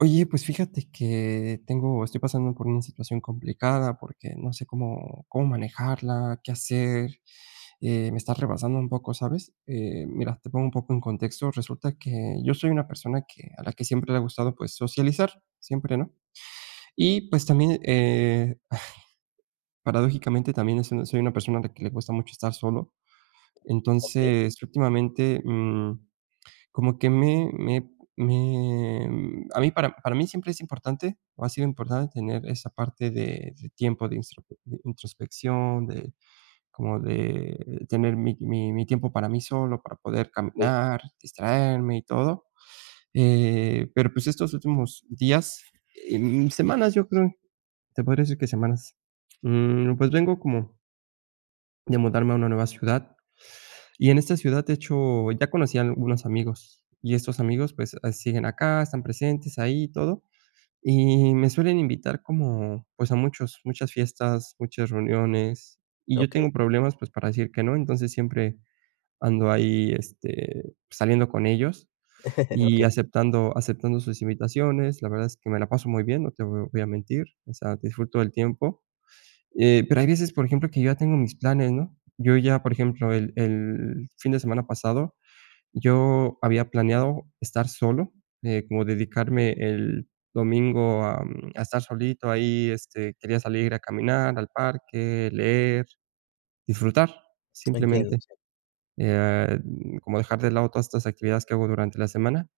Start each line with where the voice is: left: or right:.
right: Oye, pues, fíjate que, tengo estoy pasando por una situación complicada porque no sé cómo cómo manejarla, qué hacer, eh, me está rebasando un poco, ¿sabes?, eh, mira, te pongo un poco en contexto. Resulta que, yo soy una persona que a la que siempre le ha gustado, pues, socializar. Siempre, ¿no? Y, pues, también, eh, ay, paradójicamente, también, eh, soy soy una persona a la que le gusta mucho estar solo.
left: Okey.
right: Entonces, últimamente, mm, como que me me me, mm, a mí para para mí siempre es importante, o ha sido importante tener esa parte de de tiempo de instrope de introspección, de como de tener mi mi mi tiempo para mí solo, para poder
left: Sí.
right: caminar, distraerme y todo, eh, pero pues, estos últimos días, em, semanas, yo creo, te podría decir que semanas, mm, pues, vengo como de mudarme a una nueva ciudad. Y en esta ciudad, de hecho, ya conocí a algunos amigos, y estos amigos, pues, ah, siguen acá, están presentes ahí y todo. Y me suelen invitar como, pues, a muchos muchas fiestas, muchas reuniones, y yo
left: Okey.
right: tengo problemas, pues, para decir que no. Entonces, siempre, ando ahí, este, saliendo con ellos y
left: Okey.
right: aceptando aceptando sus invitaciones. La verdad es que me la paso muy bien, no te vo voy a mentir, o sea, disfruto del tiempo, eh, pero hay veces, por ejemplo, que yo ya tengo mis planes, ¿no? Yo ya por ejemplo, el el fin de semana pasado yo había planeado estar solo, eh, como dedicarme, el domingo, a, mm, a estar solito ahí, este, quería salir a caminar al parque, leer, disfrutar,
left: Lo entiendo.
right: simplemente,
left: Sí.
right: eh, mm, como dejar de lado todas estas actividades que hago durante la semana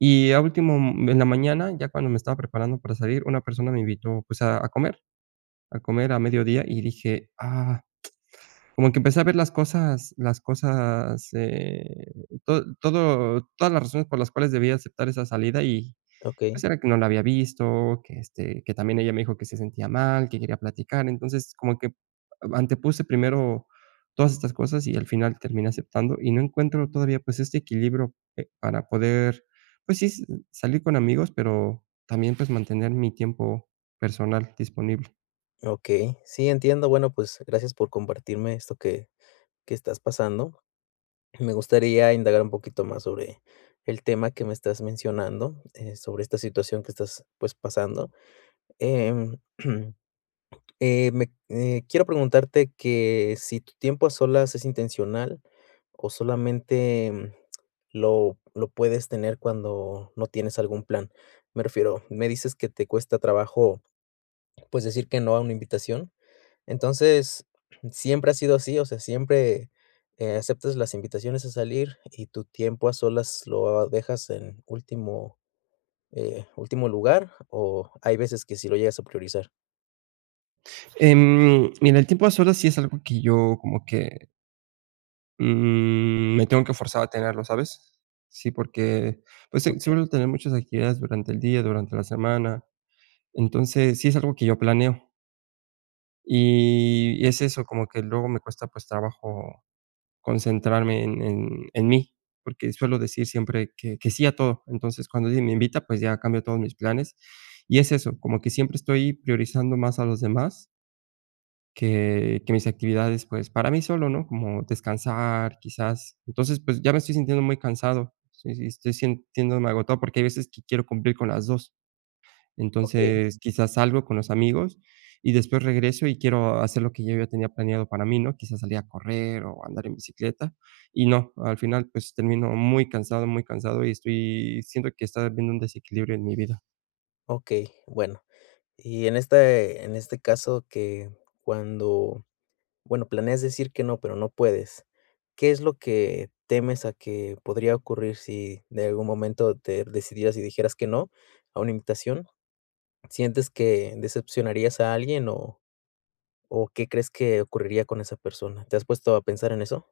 right: y a último, mm, en la mañana, ya cuando me estaba preparando para salir, una persona me invitó, pues, a a comer a comer a mediodía, y dije: "Ah". Como que empecé a ver las cosas las cosas, eh, tod todo todas las razones por las cuales debía aceptar esa salida y,
left: Okey.
right: pues, era que no la había visto que, este, que también ella me dijo que se sentía mal, que quería platicar. Entonces, como que a antepuse primero todas estas cosas y al final terminé aceptando, y no encuentro todavía, pues, este equilibrio, eh, para poder, pues, sí, s salir con amigos, pero también, pues, mantener mi tiempo personal disponible.
left: Okey. Sí, entiendo, bueno, pues gracias por compartirme esto que que estás pasando. Me gustaría indagar un poquito más sobre, el tema que me estás mencionando, eh, sobre esta situación que estás pues pasando, em, eh, me eh, quiero preguntarte que si tu tiempo a solas es intencional, o solamente, mm, lo lo puedes tener cuando no tienes algún plan. Me refiero, me dices que te cuesta trabajo pues decir que no a una invitación. Entonces, ¿siempre ha sido así? O sea, ¿siempre, eh, aceptas las invitaciones a salir y tu tiempo a solas lo, ah, dejas en último, eh, último lugar o hay veces que sí lo llegas a priorizar?
right: Em, mira, el tiempo a solas sí, es algo que yo, como que mm, me tengo que forzar a tenerlo, ¿sabes? Sí, porque pues si,
left: Okey.
right: suelo tener muchas actividades durante el día, durante la semana. Entonces sí, es algo que yo planeo. Y es eso como que luego me cuesta, pues, trabajo concentrarme en en en mí, porque suelo decir siempre que que sí a todo. Entonces, cuando me invita, pues, ya cambio todos mis planes y es eso, como que siempre estoy priorizando más a los demás que que mis actividades, pues, para mí solo, ¿no?, como descansar, quizás. Entonces, pues ya me estoy sintiendo muy cansado, sí sí, estoy sintiéndome agotado porque hay veces que quiero cumplir con las 2.
left: Okey.
right: Entonces, quizás salgo con los amigos y después regreso y quiero hacer lo que yo ya tenía planeado para mí, ¿no? Quizás, salir a correr o andar en bicicleta y no, al final, pues termino muy cansado, muy cansado y estoy siento que está habiendo un desequilibrio en mi vida.
left: Okey, bueno, y en este en este caso que cuando, bueno, planeas decir que no, pero no puedes, ¿qué es lo que temes a que podría ocurrir si de algún momento te decidieras y dijeras que no a una invitación? ¿Sientes que decepcionarías a alguien o o qué crees que ocurriría con esa persona? ¿Te has puesto a pensar en eso?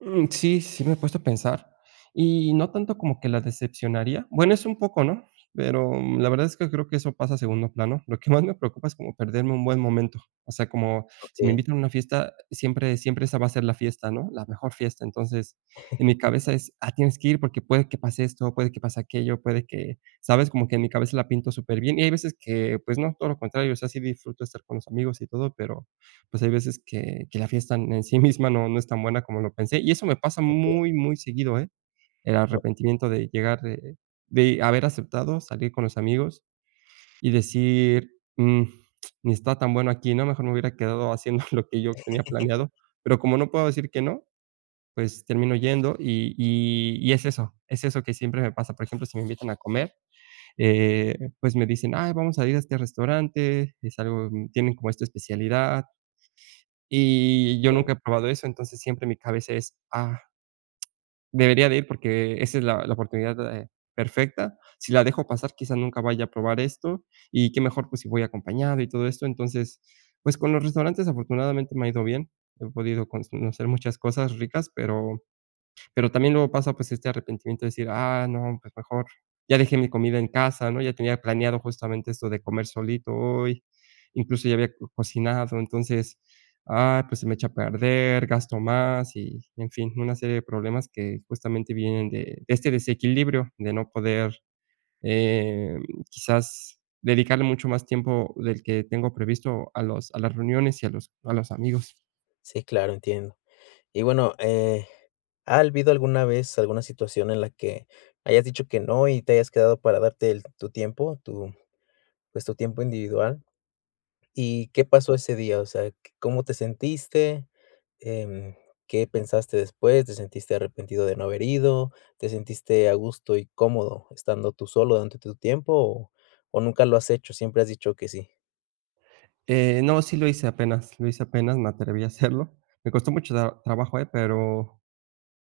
right: Mm, sí, sí, me he puesto a pensar. Y, no tanto como que la decepcionaría, bueno, es un poco, ¿no?, pero la verdad es que creo que eso pasa a segundo plano. Lo que más me preocupa es como perderme un buen momento. O sea, como si me
left: Okey.
right: invitan a una fiesta siempre siempre esa va a ser la fiesta, ¿no?, la mejor fiesta, entonces, en mi cabeza es: "Ah, tienes que ir porque puede que pase esto, puede que pase aquello, puede que" ¿sabes?, como que en mi cabeza la pinto superbien y hay veces que pues, no, todo lo contrario, o sea, sí disfruto de estar con los amigos y todo, pero pues hay veces que que la fiesta en sí misma no, no es tan buena como lo pensé, y eso me pasa
left: Okey.
right: muy, muy seguido, ¿eh?, el
left: Ah.
right: arrepentimiento de llegar, de de haber aceptado salir con los amigos, y decir: "Mm, ni está tan bueno aquí, ¿no?, mejor me hubiera quedado haciendo lo que yo tenía planeado", pero como no puedo decir que no, pues termino yendo y y y es eso es eso que siempre me pasa, por ejemplo, si me invitan a comer, eh, pues me dicen: "Ay, vamos a ir a este restaurante, es algo tienen como esta especialidad", y yo
left: Okey.
right: nunca he probado eso, entonces siempre mi cabeza es: "Ah debería de ir porque esa es la la oportunidad, eh, perfecta, si la dejo pasar, quizás nunca vaya a probar esto, y qué mejor pues si voy acompañado", y todo esto, entonces, pues con los restaurantes afortunadamente me ha ido bien, he podido pues conocer muchas cosas ricas, pero pero también luego pasa pues este arrepentimiento de decir: "Ah, no, pues mejor, ya dejé mi comida en casa, ¿no?, ya tenía planeado justamente esto de comer solito hoy, incluso ya había cocinado, entonces, ah, pues se me echa a perder, gasto más", y en fin, una serie de problemas que justamente vienen de de este desequilibrio, de no poder, eh, quizás dedicarle mucho más tiempo del que tengo previsto a los a las reuniones y a los a los amigos.
left: Sí, claro, entiendo. Y bueno, eh, ¿ha habido alguna vez alguna situación en la que, hayas dicho que no y te hayas quedado para darte el tu tiempo, tu pues tu tiempo individual? Y, ¿qué pasó ese día? O sea, ¿cómo te sentiste? Em, ¿Qué pensaste después? ¿Te sentiste arrepentido de no haber ido? ¿Te sentiste a gusto y cómodo estando tú solo durante tu tiempo? O o, nunca lo has hecho, siempre has dicho que sí.
right: Eh, no. Sí lo hice apenas lo hice apenas me atreví a hacerlo. Me costó mucho tra trabajo, eh, pero,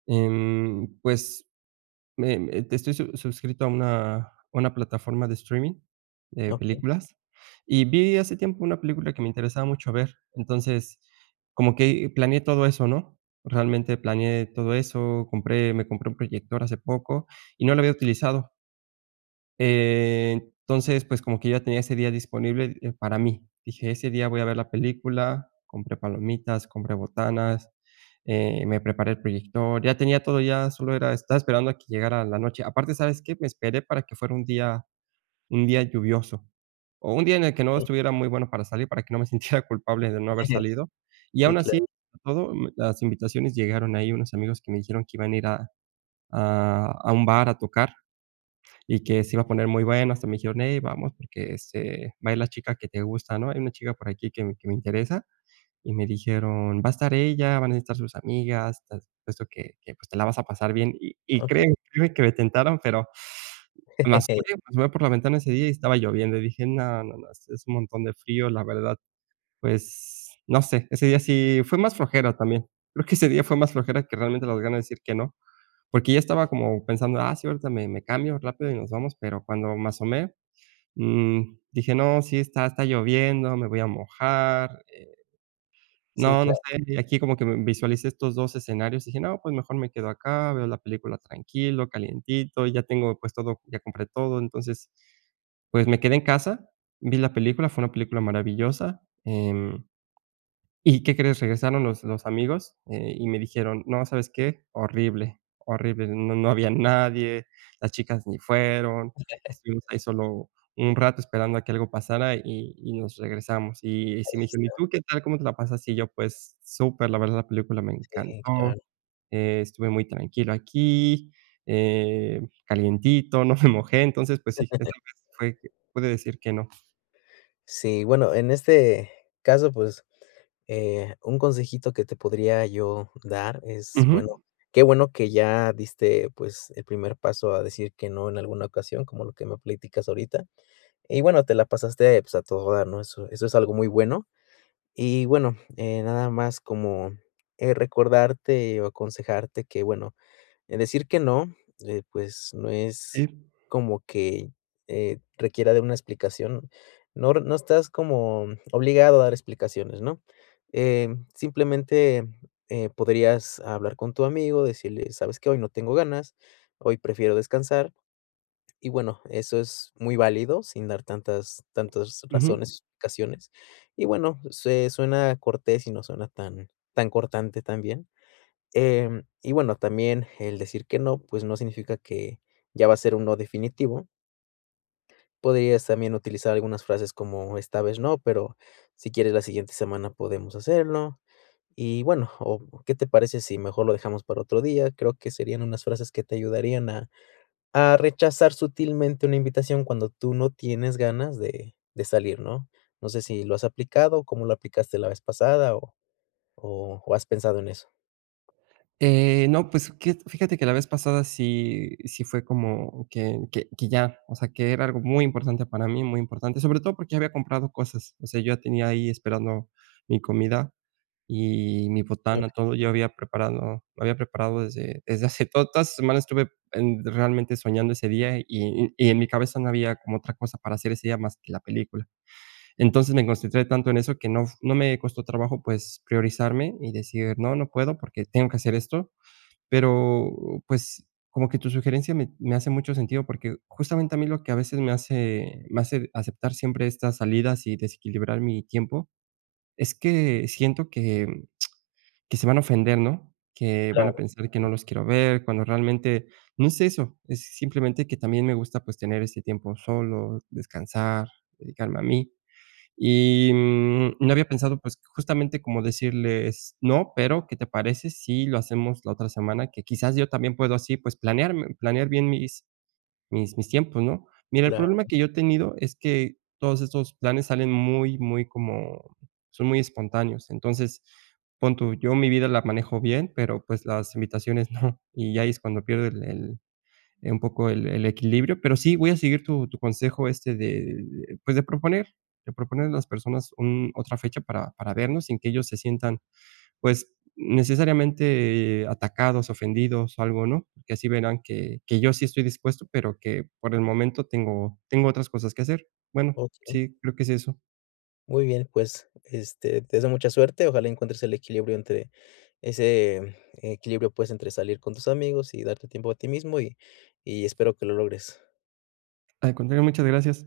right: mm, pues me me estoy sus suscrito a una a una plataforma de streaming de
left: Okey.
right: películas y vi hace tiempo una película que me interesaba mucho ver. Entonces como que planeé todo eso, ¿No?, realmente planeé todo eso. Compré me compré un proyector hace poco y no lo había utilizado. Entonces, pues, como que ya tenía ese día disponible para mí, dije ese día voy a ver la película. Compré palomitas, compré botanas, eh, me preparé el proyector. Ya tenía todo ya solo era estaba esperando a que llegara la noche. Aparte, ¿sabes qué? Me esperé para que fuera un día un día lluvioso o un día en el que no
left: Okey.
right: estuviera muy bueno para salir para que no me sintiera culpable de no haber salido. Y
left: Sí,
right: aun así,
left: claro.
right: todo las invitaciones llegaron ahí unos amigos que me dijeron que iban a ir a a a un bar a tocar y que se iba a poner muy bueno hasta me dijeron: "Ey vamos, porque, este, va a ir la chica que te gusta, ¿no?" Hay una chica por aquí que me que me interesa y me dijeron: "Va a estar ella, van a estar sus amigas, eso que que te la vas a pasar bien" y y
left: Okey.
right: crée créeme que me tentaron, pero, las [unintelligible] por la ventana ese día y estaba lloviendo y dije: "No, no, no, es un montón de frío, la verdad", pues no sé, ese día sí fue más flojera también. Creo que ese día fue más flojera que realmente las ganas de decir que no. Porque yo estaba como pensando. Ah, sí, ahorita me me cambio rápido y nos vamos. Pero cuando me asomé, mm, dije: "No, si está está lloviendo. Me voy a mojar, eh,
left: Sí,
right: no no
left: claro.
right: sé aquí como que visualicé estos dos escenarios" y dije: "No". Pues mejor me quedo acá. Veo la película tranquilo, calientito. Ya tengo, pues, todo. ya compré todo entonces. Pues me quedé en casa. Vi la película. Fue una película maravillosa, eh, y, ¿qué crees? Regresaron los los amigos y, eh, me dijeron: "No, ¿sabes qué? Horrible, horrible. No no había nadie. Las chicas ni fueron. Estuvimos ahí solo un rato esperando a que algo pasara y nos regresamos" y
left: Ahí
right: me dijeron: "¿Y
left: está.
right: tú qué tal? ¿Cómo te la pasas?" Y yo: "Pues, super la verdad. La película me
left: Sí,
right: encantó.
left: claro.
right: Eh, estuve muy tranquilo aquí, eh, calientito, no me mojé." Entonces, pues, si puede decir que no.
left: Sí, bueno, en este caso, pues, eh, un consejito que te podría yo dar, es,
right: Ujú.
left: bueno Qué bueno que ya diste, pues, el primer paso a decir que, no, en alguna ocasión, como lo que me platicas ahorita y bueno, te la pasaste pues a todo dar, ¿no? Eso es algo muy bueno. Y bueno, eh, nada más como, eh, recordarte o aconsejarte que, bueno, eh, decir que, no, eh, pues no es
right: Sí.
left: como que, eh, requiera de una explicación. No, r No estás como, obligado a dar explicaciones, ¿no?, eh, simplemente, eh, podrías hablar con tu amigo, decirle: "¿Sabes qué? Hoy no tengo ganas, hoy prefiero descansar". Y bueno, eso es muy válido, sin dar tantas tantas
right: Ujú.
left: razones razones. Y bueno, sue suena cortés y no suena tan tan cortante también, em, y bueno, también el decir que no, pues no significa que ya va a ser un, no definitivo. Podrías también utilizar algunas frases como: "Esta vez no, pero si quieres la siguiente semana podemos hacerlo". Y bueno, o: "¿Qué te parece si mejor lo dejamos para otro día?". Creo que serían unas frases que te ayudarían a a rechazar sutilmente una invitación cuando tú no tienes ganas de de salir, ¿no? No sé si lo has aplicado o, ¿cómo lo aplicaste la vez pasada? O o o, ¿has pensado en eso?
right: Eh, no, pues que, fíjate que la vez pasada sí sí, fue como, que que que ya, o sea, que era algo muy importante para mí, muy importante, sobre todo porque ya había comprado cosas. O sea, yo tenía ahí esperando mi comida y mi botana,
left: [unintelligible]
right: todo. Yo había preparado había preparado desde desde hace Toda la semana estuve realmente soñando ese día y y en mi cabeza no había como otra cosa para hacer ese día más que la película. Entonces, me concentré tanto en eso que no fu no me costó trabajo, pues priorizarme y decir: "No, no puedo porque tengo que hacer esto". Pero pues, como que tu sugerencia me me hace mucho sentido porque, justamente a mí lo que a veces me hace me hace aceptar siempre estas salidas y desequilibrar mi tiempo, es que siento que, mm, que se van a ofender, ¿no? Que van a
left: Claro,
right: pensar que no
left: sí.
right: los quiero ver, cuando realmente no es eso, es simplemente que también me gusta, pues tener ese tiempo solo, descansar, dedicarme a mí. Y, mm, no había pensado pues, justamente como decirles: "No, pero ¿qué te parece si lo hacemos la otra semana?". Que quizás yo también puedo así pues, planearme planear bien mis mis mis tiempos, ¿no? Mira, el
left: Claro.
right: problema que yo he tenido, es que, todos estos planes salen muy, muy como son muy espontáneos. Entonces, pon tú, yo mi vida la manejo bien, pero pues las invitaciones no. Y ahí es cuando pierdo el el un poco el el equilibrio. Pero sí, voy a seguir tu tu consejo, este, de de, pues, de proponer de proponer a las personas un otra fecha para para vernos, sin que ellos se sientan, pues necesariamente atacados, ofendidos o algo, ¿no? Porque así verán que que yo sí estoy dispuesto, pero que por el momento tengo tengo otras cosas que hacer. Bueno,
left: Okey.
right: sí, creo que es eso.
left: Muy bien, pues, este, te deseo mucha suerte, ojalá encuentres el equilibrio, entre, ese equilibrio, pues, entre salir con tus amigos y darte tiempo a ti mismo y y espero que lo logres.
right: Al contrario, muchas gracias.